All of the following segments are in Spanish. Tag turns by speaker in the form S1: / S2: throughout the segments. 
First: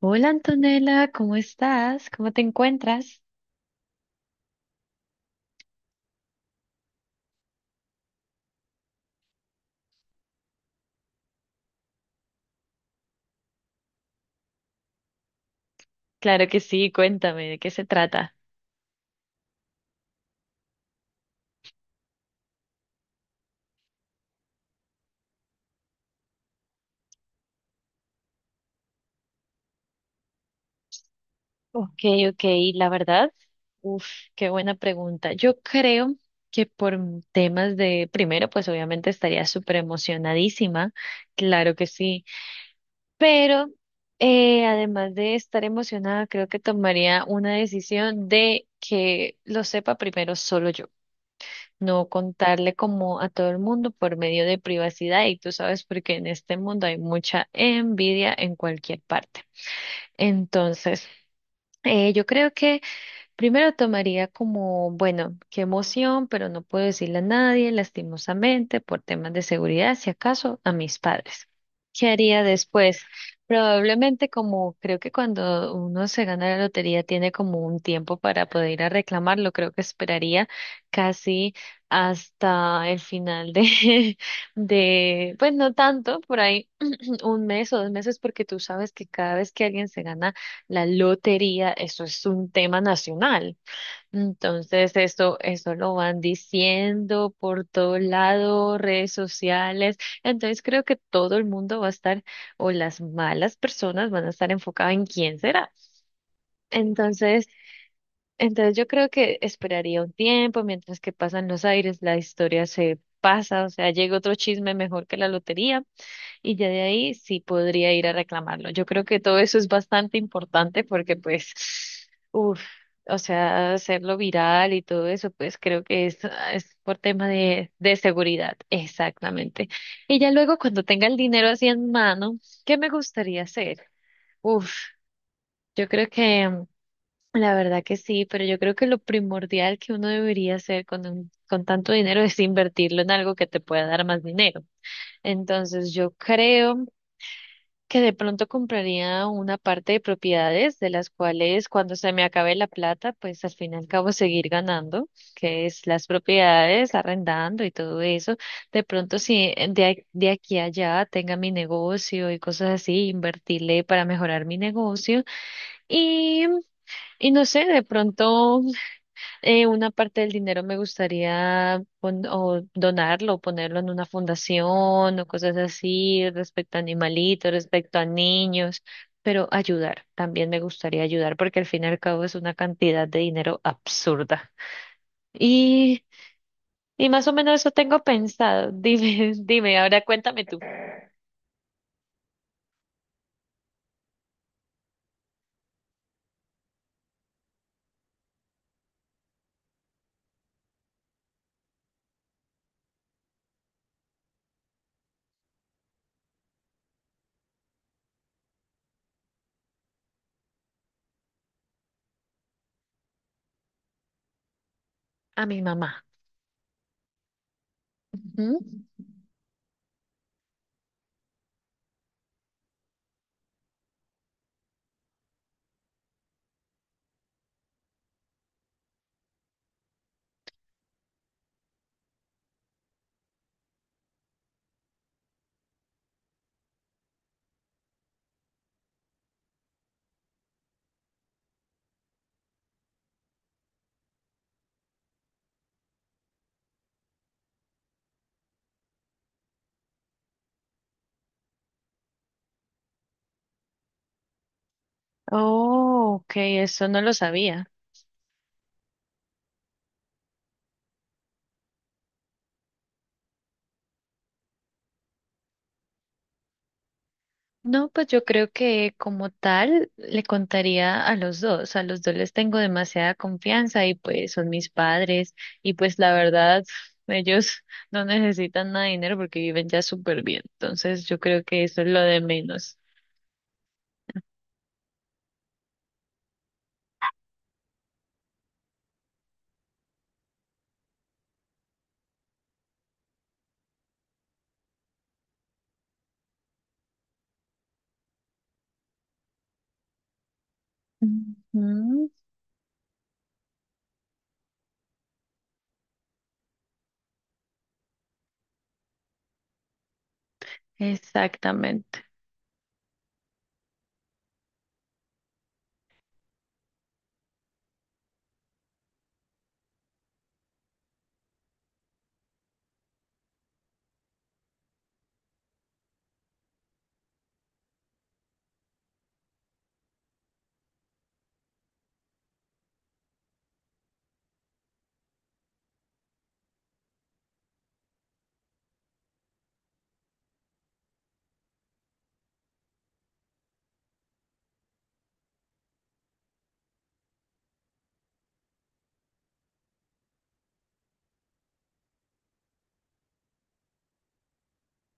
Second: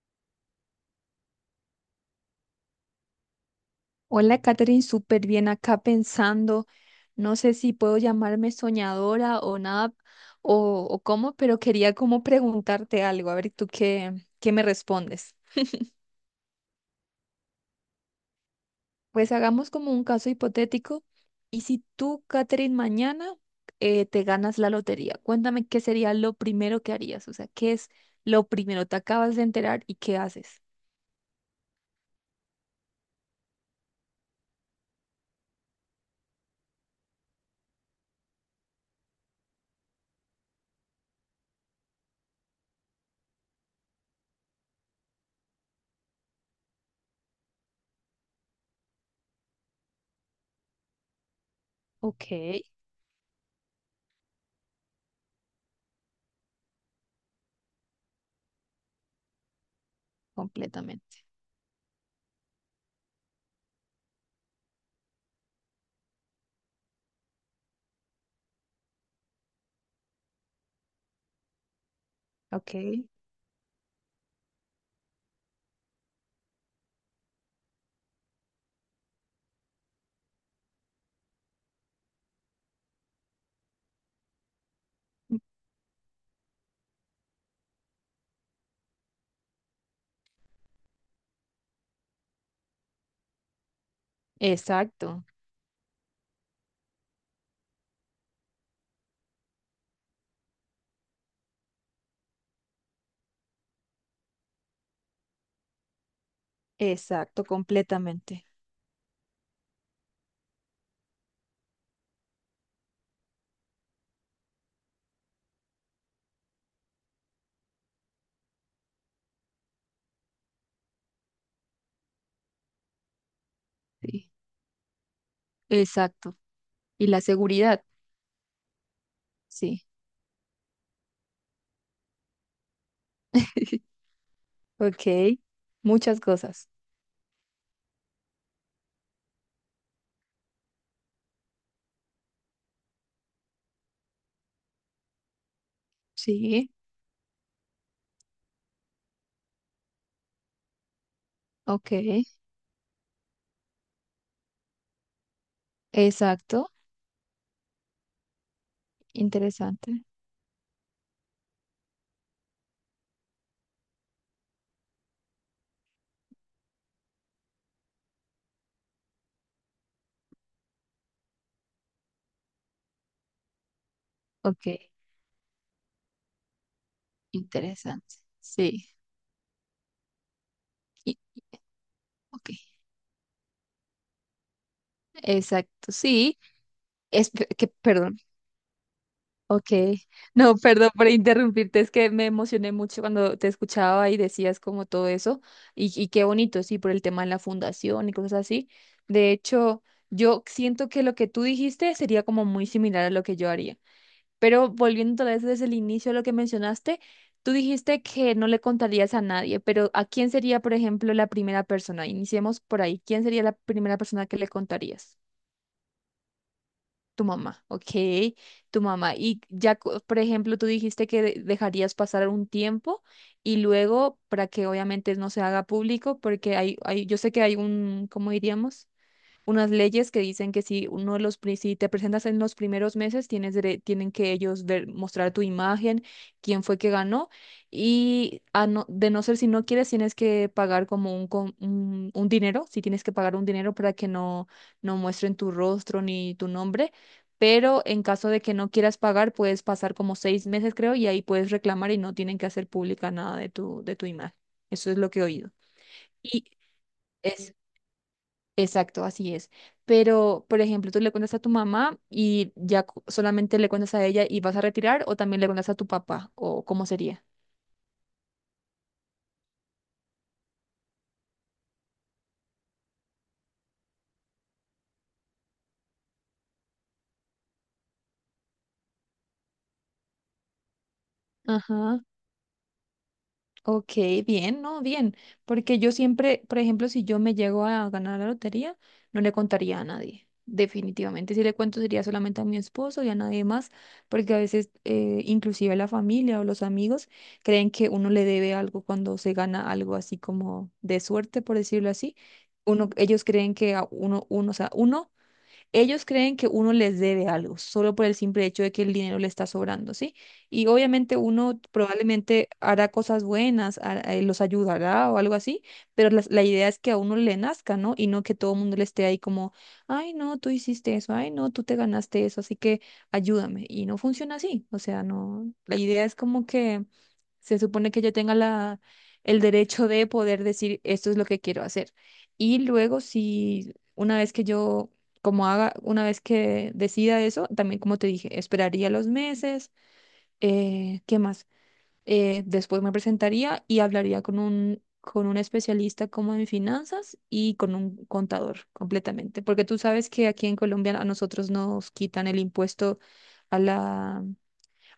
S1: Hola Antonella, ¿cómo estás? ¿Cómo te encuentras?
S2: Hola, Katherine, súper bien acá pensando. No sé si puedo llamarme soñadora o nada, o cómo, pero quería como preguntarte algo, a ver tú qué me respondes.
S1: Claro que sí, cuéntame, ¿de qué se trata?
S2: Pues hagamos como un caso hipotético. Y si tú, Katherine, mañana te ganas la lotería, cuéntame qué sería lo primero que harías, o sea, qué es lo primero, te acabas de enterar y qué haces.
S1: Ok, ok, la verdad, uf, qué buena pregunta. Yo creo que temas de, primero, pues obviamente estaría súper emocionadísima, claro que sí, pero además de estar emocionada, creo que tomaría una decisión de que lo sepa primero solo yo. No
S2: Ok,
S1: contarle como a todo el mundo por medio de privacidad y tú sabes porque en este mundo hay mucha envidia en cualquier parte. Entonces,
S2: completamente.
S1: yo creo que primero tomaría como, bueno, qué emoción, pero no puedo decirle a nadie, lastimosamente, por temas de seguridad, si acaso, a mis padres. ¿Qué haría después?
S2: Ok.
S1: Probablemente como creo que cuando uno se gana la lotería tiene como un tiempo para poder ir a reclamarlo, creo que esperaría casi hasta el final de, de, pues no tanto, por ahí un mes o 2 meses, porque tú sabes que cada vez que alguien se gana la lotería, eso es un tema nacional. Entonces,
S2: Exacto,
S1: eso lo van diciendo por todo lado, redes sociales. Entonces, creo que todo el mundo va a estar, o las malas personas van a estar enfocadas en quién será.
S2: exacto,
S1: Entonces,
S2: completamente.
S1: entonces, yo creo que esperaría un tiempo mientras que pasan los aires, la historia se pasa, o sea, llega otro chisme mejor que la lotería. Y ya de ahí sí podría ir a reclamarlo. Yo creo que todo eso es bastante importante porque pues, uff, o sea, hacerlo
S2: Sí.
S1: viral y todo eso, pues creo que
S2: Exacto.
S1: es por
S2: Y la
S1: tema
S2: seguridad,
S1: de seguridad. Exactamente.
S2: sí.
S1: Y ya luego cuando tenga el dinero así en mano, ¿qué me gustaría hacer? Uff,
S2: Ok,
S1: yo creo
S2: muchas
S1: que
S2: cosas.
S1: la verdad que sí, pero yo creo que lo primordial que uno debería hacer con tanto dinero es invertirlo en algo que te pueda dar más dinero. Entonces yo
S2: Sí,
S1: creo que de pronto compraría una parte de propiedades de las cuales
S2: ok.
S1: cuando se me acabe la plata, pues al fin y al cabo seguir ganando, que es las
S2: Exacto.
S1: propiedades, arrendando y todo eso. De pronto si
S2: Interesante.
S1: de aquí a allá tenga mi negocio y cosas así, invertirle para mejorar mi negocio y, y no sé, de pronto una parte del dinero me gustaría pon- o donarlo, o ponerlo en una
S2: Ok,
S1: fundación o cosas así respecto a animalitos, respecto a
S2: interesante.
S1: niños,
S2: Sí.
S1: pero ayudar, también me gustaría
S2: y-
S1: ayudar porque al fin y al cabo es una
S2: ok.
S1: cantidad de dinero absurda.
S2: Exacto,
S1: Y,
S2: sí.
S1: y más
S2: Es
S1: o menos
S2: que,
S1: eso tengo
S2: perdón.
S1: pensado. Dime,
S2: Ok.
S1: dime, ahora cuéntame
S2: No,
S1: tú.
S2: perdón por interrumpirte. Es que me emocioné mucho cuando te escuchaba y decías como todo eso. Y qué bonito, sí, por el tema de la fundación y cosas así. De hecho, yo siento que lo que tú dijiste sería como muy similar a lo que yo haría. Pero volviendo otra vez desde el inicio a lo que mencionaste, tú dijiste que no le contarías a nadie, pero ¿a quién sería, por ejemplo, la primera persona? Iniciemos por ahí. ¿Quién sería la primera persona que le contarías?
S1: A mi mamá.
S2: Tu mamá, ok,
S1: Ujú.
S2: tu mamá. Y ya, por ejemplo, tú dijiste que dejarías pasar un tiempo y luego para que obviamente no se haga público, porque hay, yo sé que hay un, ¿cómo diríamos? Unas leyes que dicen que si uno de los, si te presentas en los primeros meses, tienen que ellos ver, mostrar tu imagen, quién fue que ganó, y a no- de no ser si no quieres, tienes que pagar como un dinero, si tienes que pagar un dinero para que no, no muestren tu rostro ni tu nombre. Pero en caso de que no quieras pagar, puedes pasar como 6 meses, creo, y ahí puedes reclamar y no tienen que hacer pública nada de tu, de tu imagen. Eso es lo que he oído.
S1: Oh, ok,
S2: Y
S1: eso no lo
S2: es
S1: sabía.
S2: Exacto, así es. Pero, por ejemplo, tú le cuentas a tu mamá y ya solamente le cuentas a ella y vas a retirar, o también le cuentas a tu papá, o cómo sería.
S1: No, pues yo creo que como tal le contaría a los dos les tengo demasiada confianza y pues son mis padres y pues la verdad ellos no necesitan nada de dinero porque viven ya súper bien, entonces yo creo que eso es lo
S2: Ajá.
S1: de menos.
S2: Ok, bien, no, bien, porque yo siempre, por ejemplo, si yo me llego a ganar la lotería, no le contaría a nadie, definitivamente. Si le cuento sería solamente a mi esposo y a nadie más, porque a veces inclusive la familia o los amigos creen que uno le debe algo cuando se gana algo así como de suerte, por decirlo
S1: Ujú,
S2: así. Uno, ellos creen que a uno, o sea, uno, ellos creen que uno les debe algo solo por el simple hecho de que el dinero le está sobrando, ¿sí? Y obviamente uno
S1: exactamente.
S2: probablemente hará cosas buenas, los ayudará o algo así, pero la idea es que a uno le nazca, ¿no? Y no que todo el mundo le esté ahí como, ay, no, tú hiciste eso, ay, no, tú te ganaste eso, así que ayúdame. Y no funciona así, o sea, no, la idea es como que se supone que yo tenga la, el derecho de poder decir esto es lo que quiero hacer. Y luego, si una vez que yo, como haga, una vez que decida eso, también como te dije, esperaría los meses, ¿qué más? Después me presentaría y hablaría con un especialista como en finanzas y con un contador completamente. Porque tú sabes que aquí en Colombia a nosotros nos quitan el impuesto a la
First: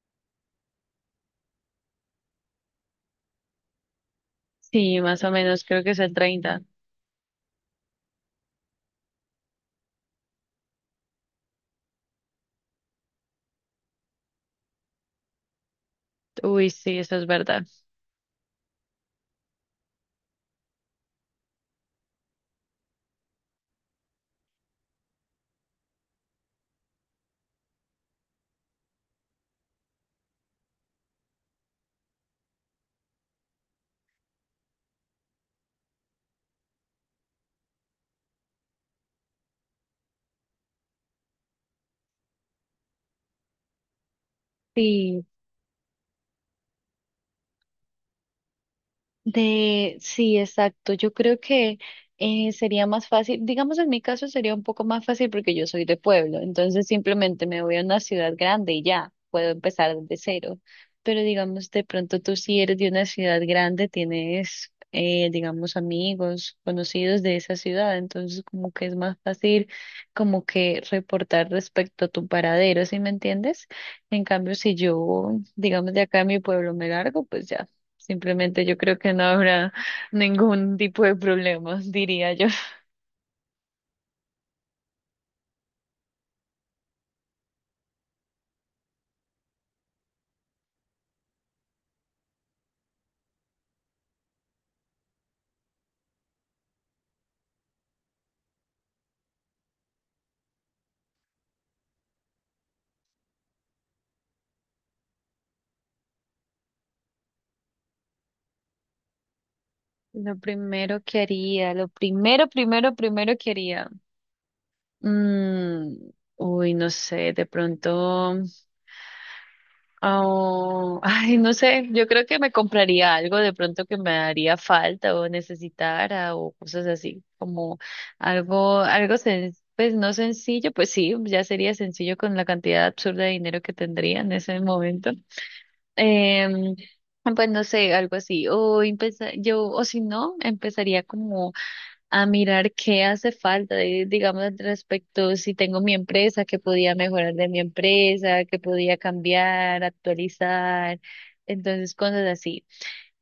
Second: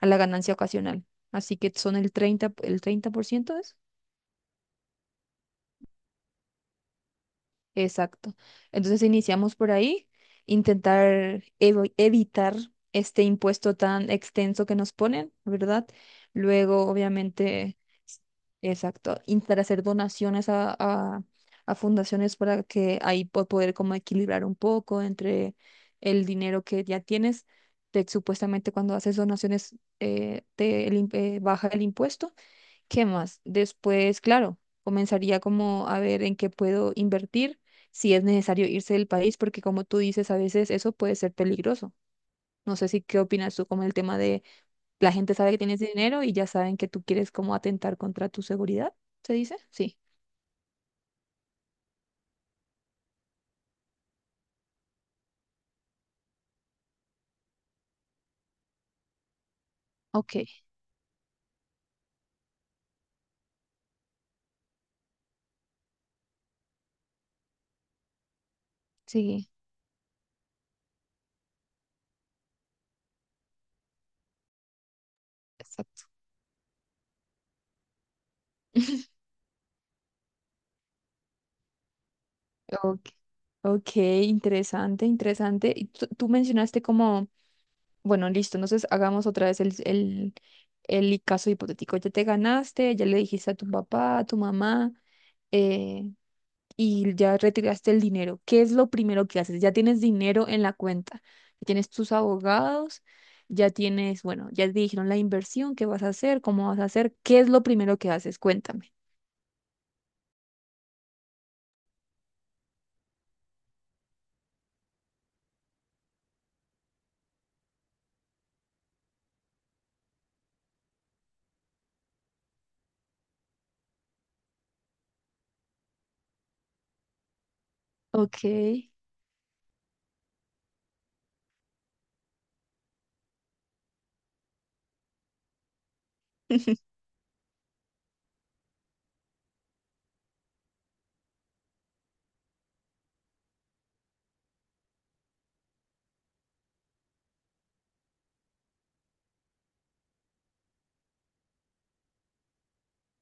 S2: a la ganancia ocasional. Así que son el treinta por ciento es.
S1: Sí, más o menos creo que es el 30.
S2: Exacto. Entonces iniciamos por ahí, intentar evitar este impuesto tan extenso que nos ponen, ¿verdad?
S1: Uy,
S2: Luego,
S1: sí, eso es verdad.
S2: obviamente, s- exacto, intentar hacer donaciones a fundaciones para que ahí poder como equilibrar un poco entre el dinero que ya tienes. Supuestamente cuando haces donaciones te, baja el impuesto. ¿Qué más? Después, claro, comenzaría como a ver en qué puedo invertir, si es necesario irse del país, porque como tú dices, a veces eso puede ser peligroso. No sé si qué opinas tú como el tema de la
S1: Sí.
S2: gente sabe que tienes dinero y ya saben que tú quieres como atentar contra tu seguridad, ¿se dice? Sí.
S1: Sí, exacto. Yo creo que sería más fácil, digamos en mi caso sería un poco más fácil porque yo soy de pueblo, entonces simplemente me voy a una ciudad grande y ya puedo empezar desde
S2: Ok,
S1: cero. Pero digamos, de pronto tú si eres de una ciudad grande, tienes, digamos, amigos, conocidos de esa ciudad, entonces como que es más
S2: sí,
S1: fácil como que reportar respecto a tu paradero, ¿sí me entiendes? En cambio, si yo, digamos, de
S2: exacto.
S1: acá a mi pueblo me largo, pues ya. Simplemente yo creo que no habrá ningún tipo de problemas, diría yo.
S2: Ok, ok, interesante, interesante. Y tú mencionaste como... Bueno, listo. Entonces hagamos otra vez el caso hipotético. Ya te ganaste, ya le dijiste a tu papá, a tu mamá, eh, y ya retiraste el dinero. ¿Qué es lo primero que haces? Ya tienes dinero en la cuenta, ya tienes tus abogados, ya tienes, bueno, ya te dijeron la inversión, qué vas a hacer, cómo vas a hacer. ¿Qué es lo primero que haces? Cuéntame.
S1: Lo primero que haría, lo primero, primero, primero que haría. mm, uy, no sé, de pronto. Oh, ay, no sé, yo creo que me compraría algo de pronto que me haría falta o necesitara o cosas así, como
S2: Ok.
S1: algo, pues no sencillo, pues sí, ya sería sencillo con la cantidad absurda de dinero que tendría en ese momento. Em, pues no sé, algo así. O o si no, empezaría como a mirar qué hace falta, digamos, al respecto, si tengo mi empresa, qué podía mejorar de mi empresa, qué podía cambiar, actualizar, entonces cosas así.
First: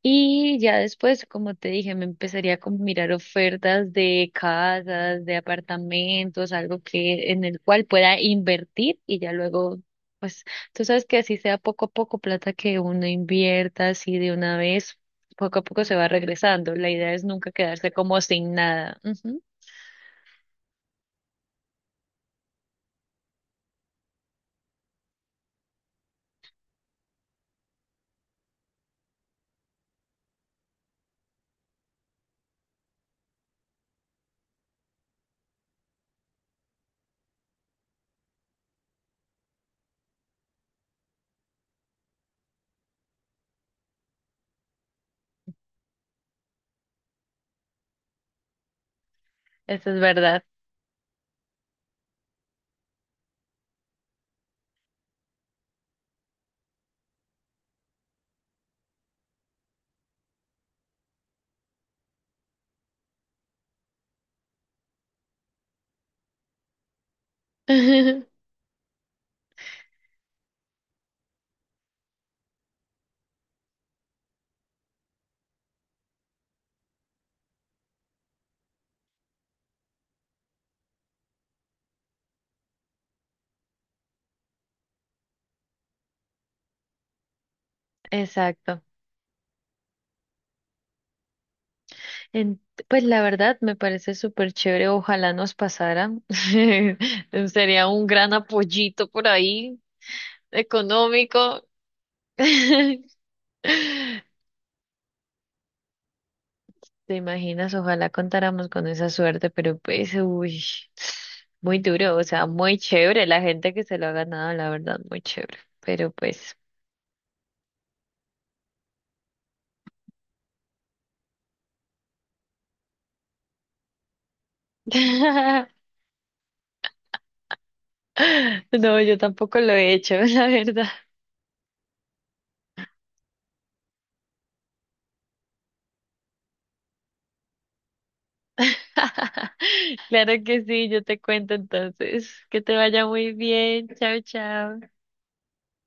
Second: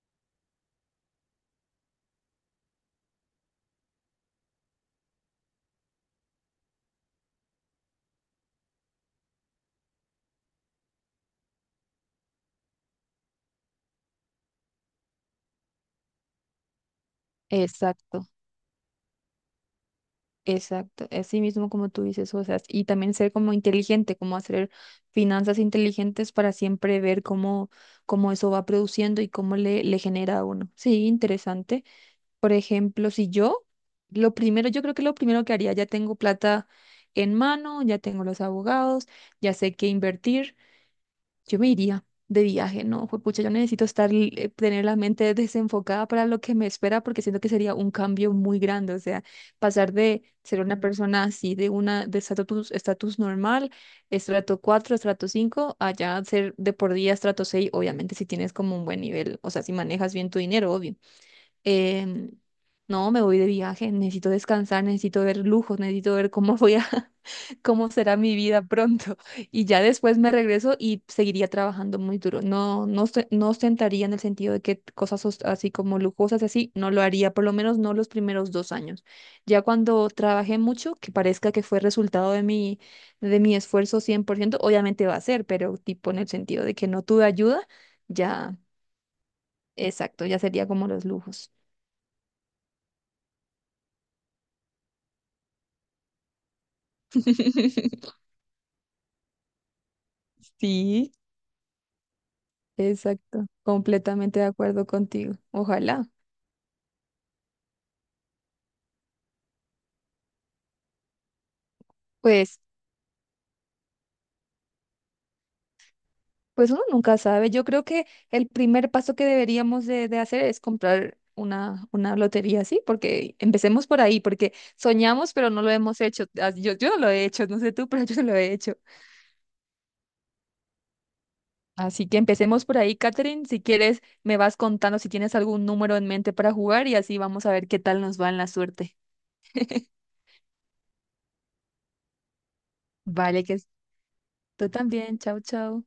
S1: Y ya después, como te dije, me empezaría como a mirar ofertas de casas, de apartamentos, algo que en el cual pueda invertir y ya luego, pues, tú sabes que así sea poco a poco plata que uno invierta así de una vez, poco a poco se va regresando. La idea es nunca quedarse como
S2: Exacto.
S1: sin nada. Ujú,
S2: Exacto, así mismo como tú dices, o sea, y también ser como inteligente, como hacer finanzas inteligentes para siempre ver cómo, cómo eso va produciendo y cómo le, le genera a uno. Sí, interesante. Por ejemplo, si yo, lo primero, yo creo que lo primero que haría, ya tengo plata en mano, ya tengo los abogados, ya sé qué invertir. Yo me iría de viaje, no, pucha, yo necesito estar, tener la mente desenfocada para lo que me espera, porque siento que sería un cambio muy grande, o sea,
S1: eso
S2: pasar
S1: es
S2: de
S1: verdad.
S2: ser una persona así, de una, de estatus, estatus normal, estrato 4, estrato 5, allá ser de por día estrato 6, obviamente si tienes como un buen nivel, o sea, si manejas bien tu dinero, obvio. em, no, me voy de viaje, necesito descansar, necesito ver lujos, necesito ver cómo voy a, cómo será mi vida pronto. Y ya después me regreso y seguiría trabajando muy duro. No, no, no ostentaría en el sentido de que cosas así como lujosas, así, no lo haría, por lo menos no los primeros 2 años. Ya cuando trabajé mucho, que parezca que fue resultado de mi esfuerzo, 100% obviamente va a ser, pero tipo en el sentido de que no tuve ayuda, ya,
S1: Exacto.
S2: exacto, ya sería como los lujos.
S1: En- pues la verdad me parece súper chévere, ojalá nos pasara. Sería un gran apoyito por ahí.
S2: Sí,
S1: Económico.
S2: exacto, completamente de acuerdo contigo. Ojalá.
S1: ¿Te imaginas? Ojalá contáramos con esa suerte, pero pues, uy, muy duro, o sea,
S2: Pues,
S1: muy chévere la gente que se lo ha ganado, la verdad, muy chévere, pero pues,
S2: pues uno nunca sabe. Yo creo que el primer paso que deberíamos de hacer es comprar una lotería, ¿sí? Porque empecemos por ahí, porque soñamos, pero no lo hemos hecho. Ah, Yo no lo he hecho, no sé tú, pero yo no lo he hecho.
S1: no, yo tampoco lo he hecho, la verdad.
S2: Así que empecemos por ahí, Catherine. Si quieres, me vas contando si tienes algún número en mente para jugar y así vamos a ver qué tal nos va en la suerte.
S1: Claro que sí, yo te cuento entonces, que te vaya muy
S2: Vale, que
S1: bien, chao,
S2: tú
S1: chao.
S2: también. Chao, chao.